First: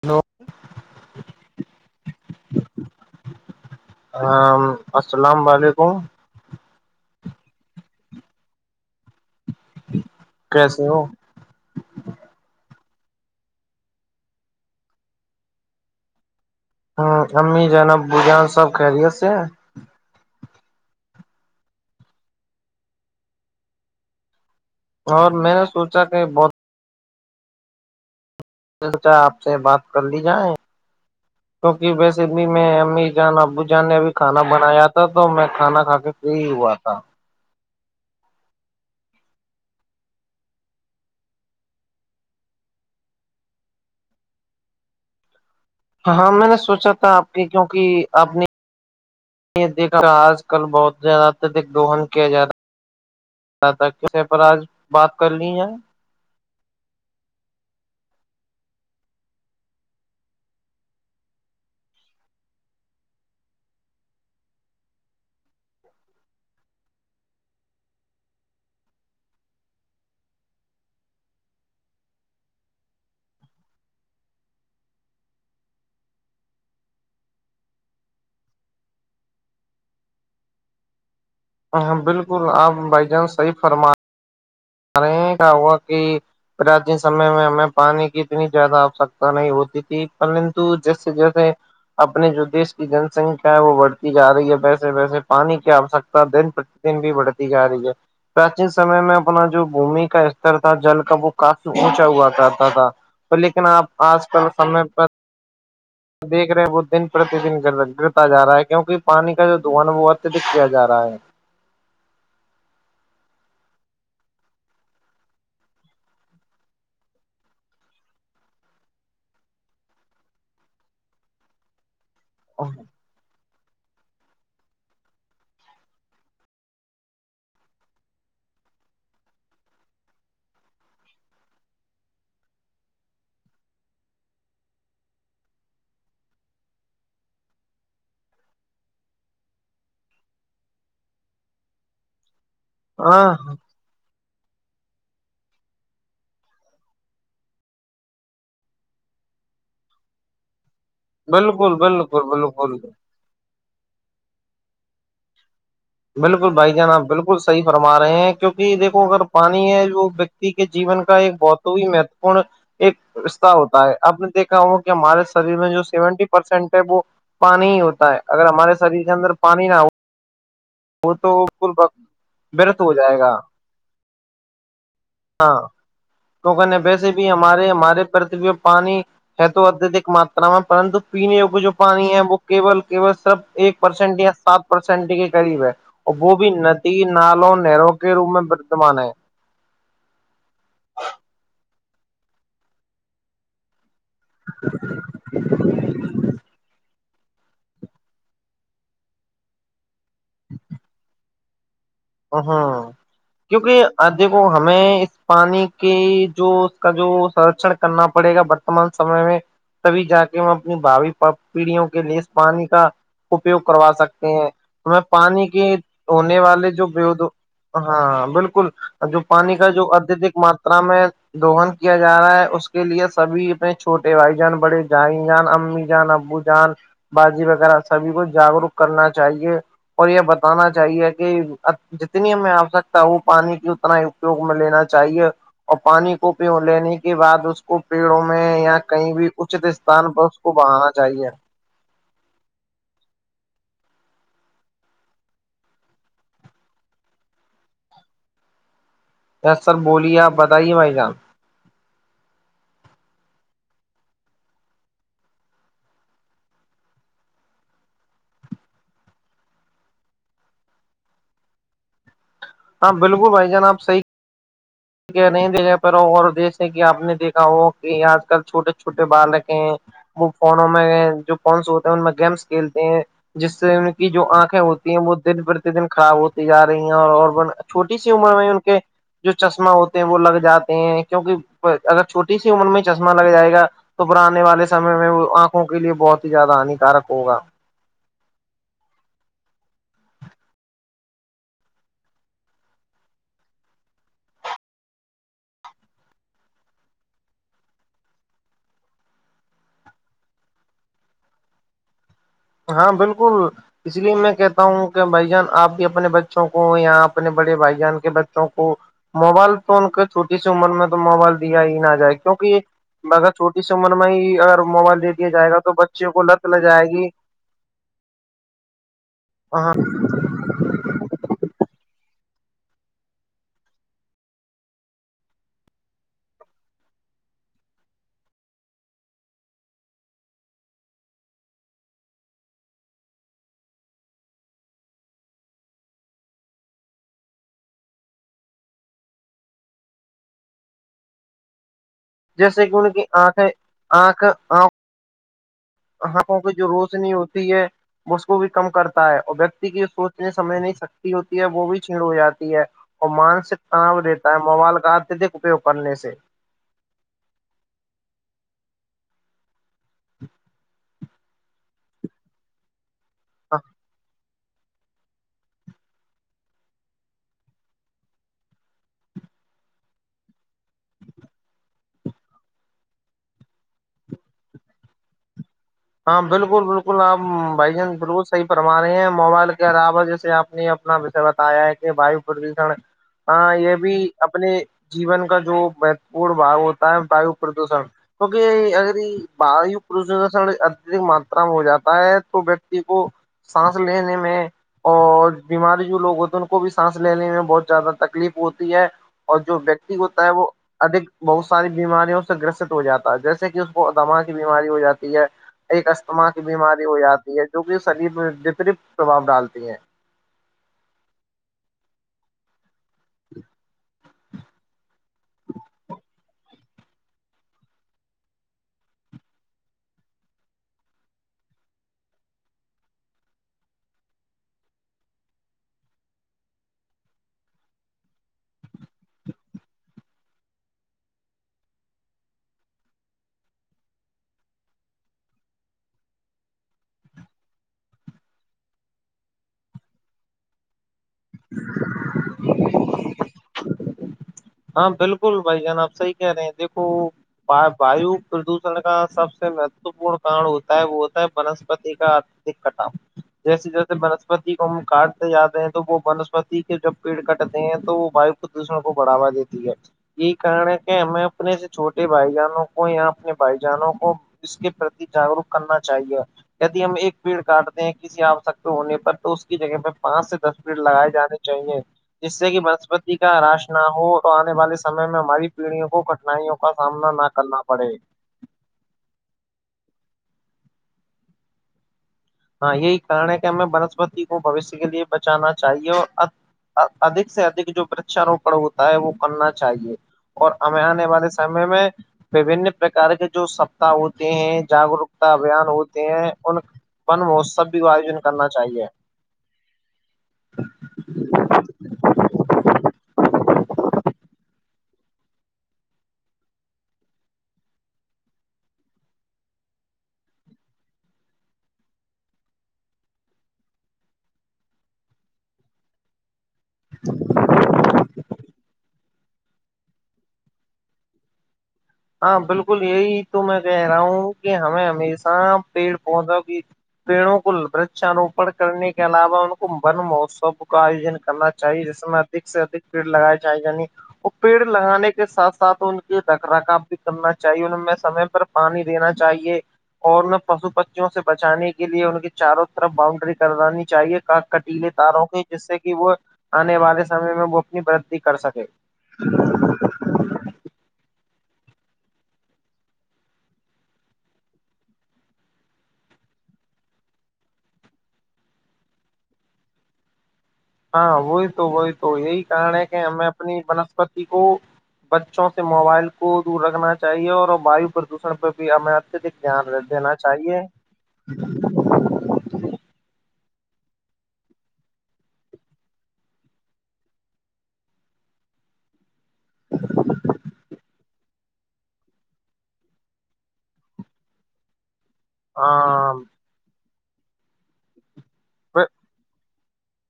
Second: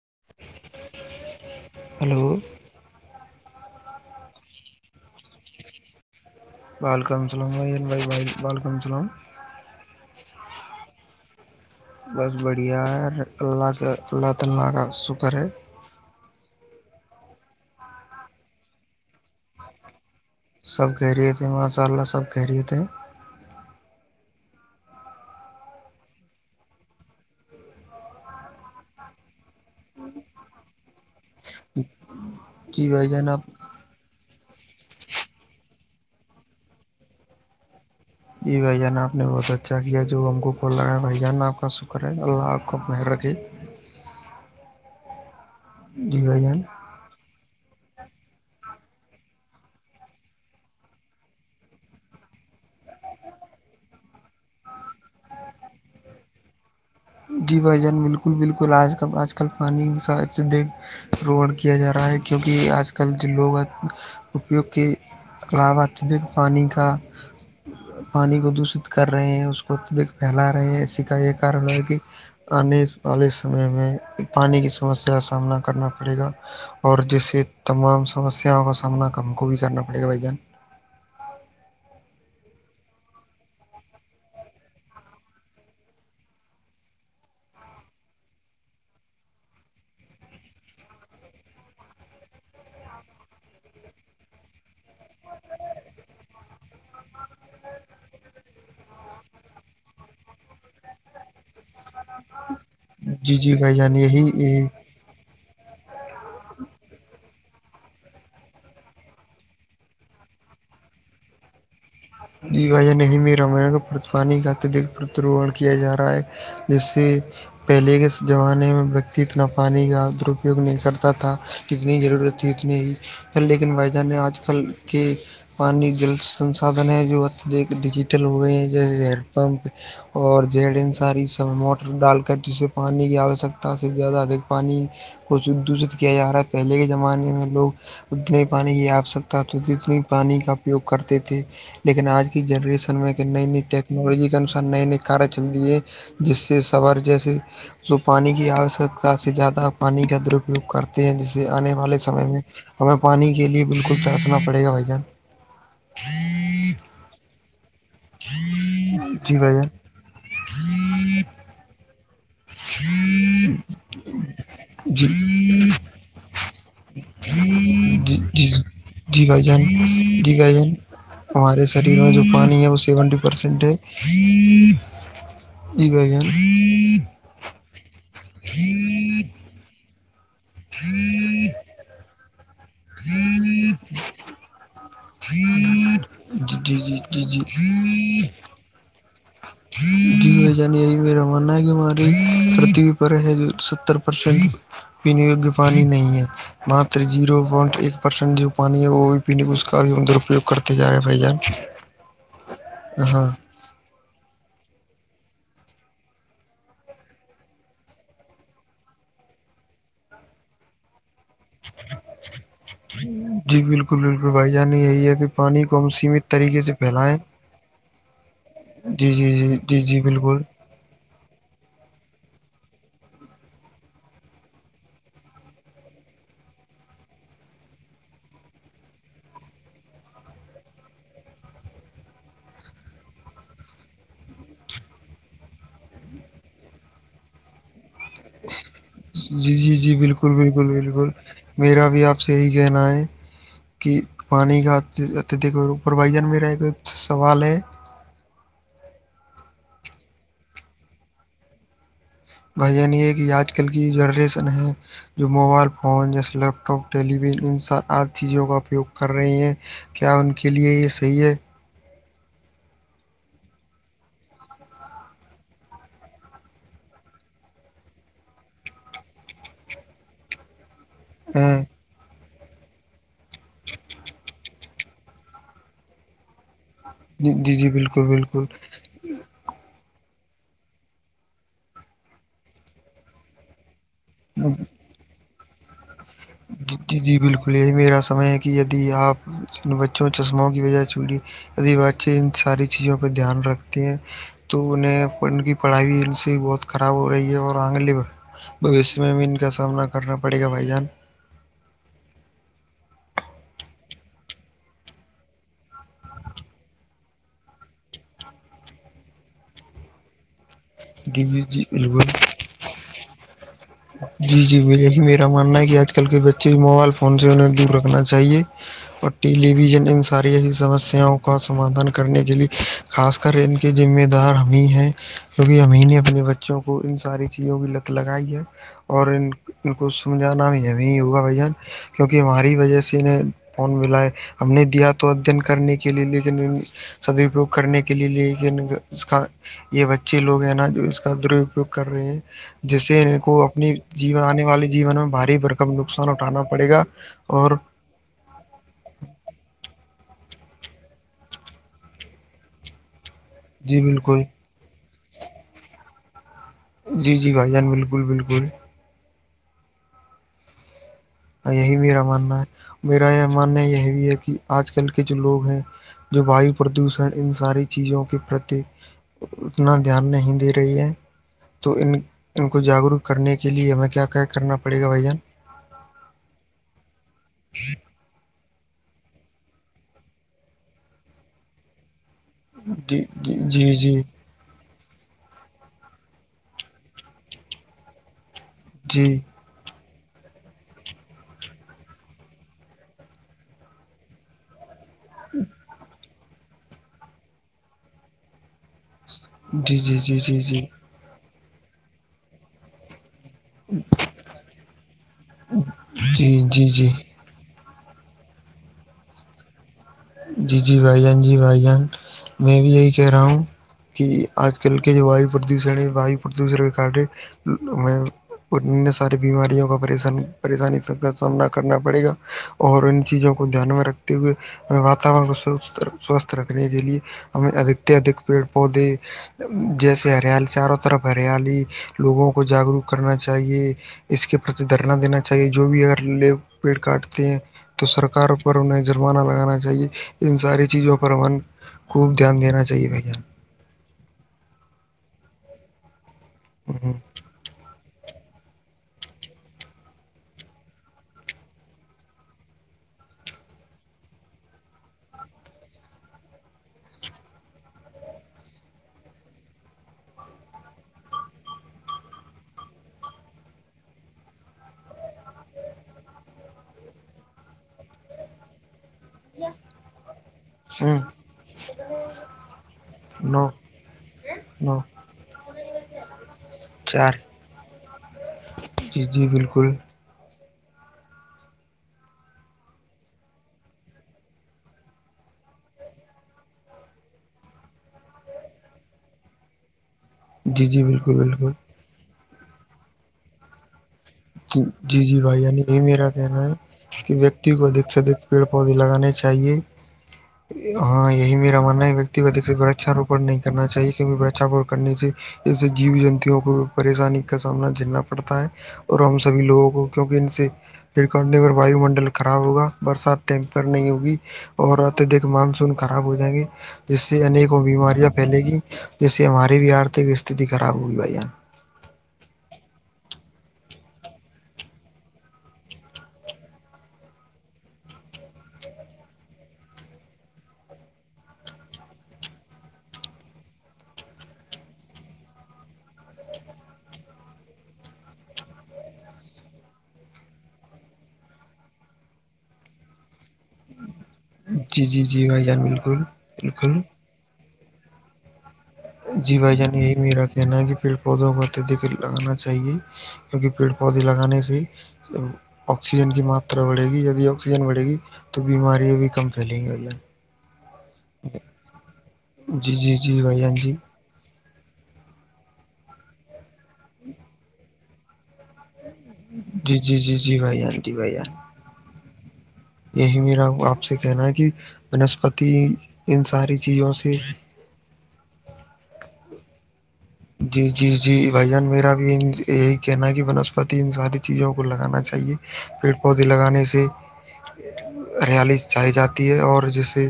hello hello ہاں السلام علیکم بالکنسلم و بائی ب بالکنسلم کیسے ہو بہت بڑھیا ہے اللہ اللہ تعالا کا شکر ہے ہ امی جنب ب جان سب کہ رہیے سے سب کہہ رہے تھے ماشاء اللہ سب کہہ رہے تھے اور میں نے سوچا کہ بہت چچا آپ سے بات کر لی جائیں کیوںکہ ویسے بھی میں جی امی بھائی جان جانا آپ بجھ جان نے ابھی کھانا بنایا تھا تو میں کھانا کھا کے پری ہی ہوا تھا جی بھائی جان آپ نے بہت اچھا کیا جو ہم کو کال لگایا بھائی جان آپ کا شکر ہے اللہ آپ کو اپ مہر رکھے جی ہاں بھائی میں نے جان سوچا تھا آپ کی کیوںکہ آپ نے یہ دیکھ آج کل بہت زیادہ اتدک دہن کیا جا رہا ہے ز کسی پر آج بات کرنی ہے جی بھ جان بالکل بالکل آج کل آج کل پانی سے دیکھ روہن کیا جا رہا ہے کیونکہ آج کل جو لوگ ہیں اپیوگ کے قلاب آتی تھی کہ پانی کا پانی کو دوشت کر رہے ہیں اس کو اتدک پھیلا رہے ہیں ایسی کا یہ کارل ہے کہ آنے والے سمے میں پانی کی سمسیا کا سامنا کرنا پڑے گا اور جیسے تمام سمسیاؤں کا سامنا ہم کو بھی کرنا پڑے گا بھائی جان ہ بالکل آپ بھائی جان صحیح فرما کررے گ ہوا کہ پراچیین سمے میں ہمیں پانی کی اتنی زیادہ آوشکتا نہیں ہوتی تھی پرتو جیسے جیسے اپنے جو دیش کی جن سنکھیا ہے وہ بڑھتی جا رہی ہے ویسے ویسے پانی کی آوشکتا دن پر ن بھی بڑھتی جا رہی ہے پراچینن سمے میں اپنا جو بھمی کا استر تھا جل کا وہ کافی اونچا ہوا کرتا تھا جی تو جی لیکن بھائی جان آپ آج کل یہی سمے پر دیکھ رہے ہیں وہ دن پرتی دن گرتا جا رہا ہے کیونکہ پانی کا جو دھو ہے وہ اتیہدک کیا جا رہا ہے وج نہیں میں رامائ کا پر پانی کا اتدک پرتاروہن کیا ج رہا ہے جیسے پہلے کے زمانے میں ویکتی اتنا پانی کا درپیوگ نہیں کرتا تھا کتنی ضرور رہتی اتنی ہی ہے لیکن وائد آج کل کے پانی جل سنسادھن ہیں جو ڈیجیٹل ہو گئے ہیں جیسے ہینڈ پمپ اور ج ان ساری س موٹر ڈال کر جسے پانی کی آوشکتا سے زیادہ ادھک پانی کو دوشت کیا جا رہا ہے پہلے کے زمانے میں لوگ اتنے پانی کی آوشکتا تو جتنے پانی کا اپیوگ کرتے تھے لیکن آج جنرریشن میں کہ ہاں نئی نئی ٹیکس ٹیکنالوجی کے انوسار نئے نئے کار چل دی ہے جس سے سوار جیسے وہ پانی کی آوشکتا سے زیادہ پانی کا درپیوگ کرتا جسے آنے بالکل والے بالکل سمے میں بالکل ہمیں پانی کے لیے بالکل ترسنا پڑے گا وان بالکل بھائی جان آپ بالکل صحیح فرما رہے ہیں کیوںک دیکھو اگر جی بھائی پانی جان ہے جو کے جیون کا ایک بہت ہی مہتوپورن ایک رہ ہوتا ہے آپ نے دیکھا ہو کہ ہمارے شریر میں جو سیونٹی پرسینٹ ہے وہ پانی ہی ہوتا ہے اگر ہمارے شریر کے دی ب اندر جان پانی نہ ہو دی با جان ہمارے بالکل شریر میں جو پانی ہے وہ ورت ہو سیونٹی جائے گا پرسینٹ ہے ہاں جی بھائی جان توکن ویسے بھی ہمارے ہمارے کرتی ہو پانی ہے تو اتدک ماتا پرنت پینےگ جو پانی ہے وہول کےول صرف ایک پرسینٹ یا سات پرسینٹ کے قریب ہے اور وہ بھی جی جی ندی جی جی نالوں نہروں کے جی روپ میں ورتمان ہے جی جان یہی میرا ماننا ہے کہ ہماری پتھوی پر ہے جو ستر پر شریف ونییوگی پانی نہیں ہے مہ زیرو پوائنٹ ایک پرسینٹ جو پانی ہے وہ بھی پینے کا اس کا بھی اندرپیوگ کرتے جا رہ ہیں بھائی جان ہاں ہاں کیونکہ دیکھو ہمیں اس پانی کے جو اس کا جو سرشن کرنا پڑے گا تمان سمے میں تبھی جا کے میں اپنی بھابی پیڑھیوں کے لیے پانی کا اپیوگ جی کروا بالکل بالکل سکتے ہیں بھائی جان ہم یہی ہے کہ پانی کے کو ہم سیمت ہونے طریقے والے سے جو پھیلائیں ہاں بالکل جی جو جی پانی جی کا جی جو جی اتدک بالکل ماترا میں دوہن کیا جا رہا ہے اس کے لیے سبھی اپنے چھوٹے بھائی جان بڑے جائی جان امی جان بو جان بازی وغیرہ سبھی کو جاگروک کرنا چاہیے اور یہ بتانا چاہیے کہ جتنی میں آ سکتا ہوں پانی کی اتنا ہی اپیوگ میں لینا چاہیے اور پانی کو پ لینے کے بعد اس کو پیڑوں میں یا کہیں بھی جی اچت جی جی استھان پر بالکل اس کو بالکل بنانا بالکل چاہیے میرا بھی آپ سے یہی کہنا ہے کہ پانی کا اتدھک پروائزن میں رہے گ سوال ہے یس سر بولیے آپ بتائیے بھائی جان بھان یہ کہ آج کل کی جنریسن ہے جو موبائل فون جیسے لیپ ٹاپ ٹیلی ویژن ان سب آد چیزوں کا اپیوگ کر رہے ہیں کیا ان کے لیے یہ صحیح ہے ہاں بالکل بھائی جان آ صحیح نہیں دنے پرا اور دیش ہیں کہ آپ نے دیکھا ہو کہ آج کل چھوٹے چھوٹے بالک ہیں وہ فونوں میں جو ہے فونس ہو ان میں گیمس کھیلتے ہیں جس سے ان کی جو آنکھیں ہوتی ہیں وہ دن پر دن خراب ہوتی جا رہی ہیں اور جی جی چھوٹی بالکل سی عمر بالکل میں ان کے جو چشمہ ہوتے ہیں وہ لگ جاتے ہیں کیونکہ اگر چھوٹی سی عمر میں چشمہ لگ جائے گا تو بھراننے والے سمے میں وہ آنکھوں کے لیے بہت ہی زیادہ جی ہانیکارک جی ہوگا بالکل میرا سمے ہے کہ یدی آپ بچوں چشموںوں کی وجہ سے چی آدی واسی ان ساری چیزوں پہ دھیان رکھتے ہیں تو انہیں ان کی پڑھائی بھی ان سے بہت خراب ہو رہی ہے اور آنگل بوشیہ میں بھی ان کا سامنا کرنا پڑے گا بھائی جان ہاں بالکل اس لیے میں کہتا ہوں کہ بھائی جان آپ بھی اپنے بچوں کو یا اپنے بڑے بھائی جان کے بچوں کو موبائل تو ان کو چھوٹی سی عمر میں تو جی موبائل جی دیا جی ہی نہ بالکل جائے کیونکہ یہ مگر چھوٹی س عمر میں ہی جی اگر جی یہی موبائل دے میرا دیا جائے گا تو بچوں کو لت لگ جائے گی یں دور رکھنا چاہیے اور ٹیلی ہاں ویژن ان ساری ایسی سمسیاؤں کو سمادھان کرنے کے لیئے خاص کر ان کے ذمہ دار ہمیں ہیں کیونکہ ایں نے اپنے بچوں کو ان ساری چیزوں کی لت لگائی ہے اور ان ان کو سمجھانا بھی ہوگا بھائی جان کیونکہ ہماری وجہ سے انیں فون ملائے ہم نے دیا تو ادن کرنے کے لیے لیکن سدپیوگ کرنے کے لیے لے یہ بچے لوگ ہیں نا جو اس کا درپیوگ کر رہے ہیں جیسے جس کہ سے کہ ان کو اپنی جی آنے والے جیون میں باری بھرکم نقصان اٹھانا پڑے گا اور وہ اس کو بھی کم کرتا ہے اور ویکتی کی سوچنے سمجھ نہیں سکتی ہوتی ہے وہ بھی چھیڑ ہو جاتی ہے اور مانسک جی تناؤ بالکل دیتا ہے موال کا اتدک اپیوگ کرنے سے جی جی بھائی جان بالکل بالکل [unintelligible] یہی میرا ماننا ہے میرا یہ ماننا یہ بھی ہے کہ آج کل کے جو لوگ ہیں جو وایو پردوشن ان ساری چیزوں کے پرتی اتنا دھیان نہیں دے رہی ہے تو ان ان کو جاگروک کرنے کے لیے ہمیں کیا کیا کرنا پڑے گا بھائی جان ہاں بالکل بالکل آپ بھائی جان بالکل پرمانے ہیں موبائل کے علاو جیسے آپ نے اپنا وشے بتایا ہے کہ وائیو جی جی یہ بھی جی اپنے جیون کا جو مہتوپورن بھاؤ ہوتا ہے وایو پردوشن کیکہ جی باہر ہیو پو س ا ماترا میں ہو جاتا ہے تو ویکتی کو سانس لینے میں اور بیماری جو لوگ ہوتے ہیں ان کو بھی سانس لینے میں بہت زیادہ تکلیف ہوتی ہے اور جو جی ویکتی جی جی ہوتا ہے جی وہ جی ادک بہت ساری بیماریوں سے گرست ہو جاتا ہے جیسے کہ اس کو دما کی بیماری ہو جاتی ہے ایک استتھما جی کی جی بیماری جی ہو جاتی ہے جو کہ شریر میں وترت پرباؤ ڈالتی ہیں جی جی بھائی جان جی بھائی جان میں بھی یہی کہہ رہا ہوں کہ آج کل کے جو وایو پردوشن ہے وایو پردوشن کارڈ ہے وہ اور ن ساری بیماریوں کاش پریشانی س کا سامنا کرنا پڑے گا اور ان چیزوں کو دھیان میں رکھتے ہوئے ہم واتاورن کو سوستھ رکھنے کے لیے ہمیں ادک سے ادھک پیڑ پودے جیسے ہریالی چاروں طرف ہریالی لوگوں کو جاگروک کرنا چاہیے اس کے پرتی دھرنا دینا چاہیے جو بھی اگر ل پیڑ کاٹتے ہیں تو سرکار پر انہیں جرمانہ لگانا چ چاہیے ان ساری چیزوں پر من خوب دھیان دینا چاہیے بان ہاں بالکل بھائی جان آپ صحی کہہ رہے ہیں دیکھو وایو پردوشن کا سب سے مہتوپورن کڈ ہوتا ہے وہ ہوتا ہے بنسپتی کا دقٹ آ جیسے جیسے بنسپتی کو ہم کاٹتے جاتے ہیں تو وہ ونسپتی کے جب پیڑ کٹتے ہیں تو وہ واو دوشروں کو بڑا دی یہی کارن ہے کہ ہمیں اپنے سے چھوٹے بھائی جانوں کو یا اپنے بھائی جانوں کو اس کے پرتی جاگروک کرنا چاہیے یدی ہم ایک پیڑ کاٹتے ہیں کسی آشکت ہونے پر تو اس کی جگہ میں پانچ سے تصویر لگائے جانانی چاہیے جس سے کہ بنسپتی کا نو راش نہ ہو تو آنے نو والے سمے میں ہماری پیڑھیوں کو کٹھنائیوں کا سامنا چار نہ کرنا پڑے جی جی بالکل ہاں یہی کارن ہے کہ ہمیں بنسپتی کو بوشیہ کے لیے بچانا چاہیے اور ادک سے ادک جو پرچاروپڑ ہوتا ہے وہ کرنا چاہیے اور جی جی ہمیں آنے بالکل والے بالکل سمے میں وبن پرکار کے جو سب ہوتے ہیں جی جی جاگروکتا بھائی یعنی ابھیان یہی ہوتے میرا ہیں کہنا ہے ان ون مہوتسو بھی کو آیوجن کرنا چاہیے ہونے چاہیے ہ ہاں یہی میرا ماننا ہے وکتیگ د سے برکچاروپن نہیں کرنااہے کیونکہ وچھاروپ کرنے سے اس سے جیو جنتوں کو پریشانی کا سامنا کرنا پڑتا ہے اور ہم سبھی لوگوں کو کیونکہ ان سے پھرک نگر واو منڈل خراب ہوگا برسات ٹیمپر نہیں ہوگی اور آتے دیکھ مانسون خراب ہو جائیں گے جس سے انیکوں بیماریاں پھیلے گی جس سے ہماری بھی آرتھک استھتی خراب ہوگئی ب ہاں بالکل یہی تو میں کہہ رہا ہوں کہ ہمیں ہمیشہ پیڑ پودا کی پیڑوں کو وچاروپن کرنے کے علاوہ ان کو ون مہوتسو کا آیوجن کرنا چاہیے جس میں اک سے ادک پیڑ لگائے جائیں یعنی اور پیڑ لگانے کے ساتھ سات ان کے رکھ رکھا کرنا چاہیے ان میں سمے پر پانی دینا چاہیے اور انہیں پشو پچوں سے بچانے کے لیے ان کے چاروں طرف باؤنڈری کروانی چاہیے کا جی کٹیلے جی تاروں جی کی بھائی جان جس سے کہ بالکل وہ آنے بالکل والے سمے میں وہ اپنی وتی کر سکے جی بھائی جان یہی میرا کہنا ہے کہ پیڑ پودوں کاتے د لگانا چاہیے کیونکہ پیڑ پودے لگانے سے آکسیجن کی ماترا بڑھے گی ی آکسیجن بڑھے گی تو بیماریاں بھی کم پھیلیں گی بے ہاں ہوئی تو ہو تو یہ جی کرارنے جی کہ جی ایں بھائی جان اپنی جی بنا کو بچوں سے موبائل کو دور رکھنا چاہیے اور واو پر دش پہ بھی ہمیں اتدک دھیان جی جی دینا جی جی چاہیے بھائی جان جی بھائی جان یہی میرا آپ سے کہنا ہے کہ بنسپتی ان ساری چیزوں سے [unintelligible] جی جی جی بھائی جان میرا بھی ان یہی کہنا ہے کہ بنسپتی ان ساری چیزوں کو لگانا چاہیے ہاں پیڑ پودے لگانے سے ہریالی چائی جاتی ہے اور جس سے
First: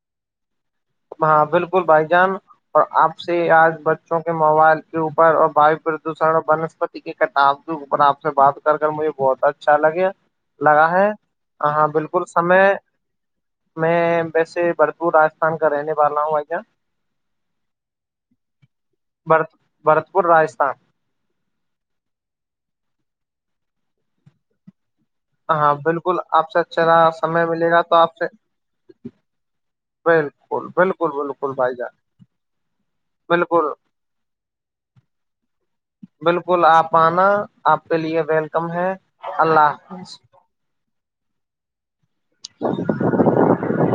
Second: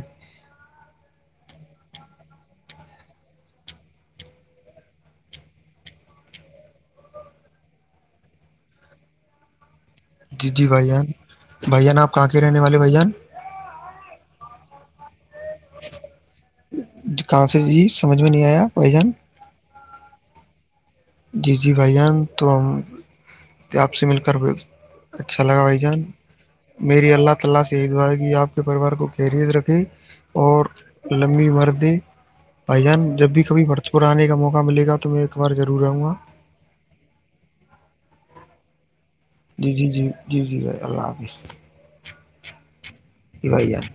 ہاں بالکل بھائی جان اور آپ سے آج بچوں کے موبائل کے اوپر اور واو پردوشن اور بنسپتی ٹھیک ہے کپ بھیناپ سے بات کر مجھے بہت اچھا لگے جی جی بھائی لگا جان ہے بھائی ہاں جان آپ بالکل کہاں کے رہنے سمے والے بھائی جان میں ویسے بھرپور راستھان کا رہنے والا ہوں آیا د کہاں سے جی سمجھ میں نہیں آیا بھ جان بر بھرتپور راجستھان جی جی بھائی جان تو ہم آپ سے مل کر [unintelligible] ہاں بالکل آپ سے اچھا رہا سمے ملے گا تو آپ سے اور بالکل بالکل لمبی بالکل بھائی جان مردیں بھائی جان جب بھی کبھی بالکل بڑھتا پرانے کا موقع ملے گا تو میں ایک بار ضرور رہوں گا بالکل آپ آنا آپ کے لیے ویلکم ہے جی اللہ جی جی حافظ جی جی بھائی اللہ حافظ جی بھائی یار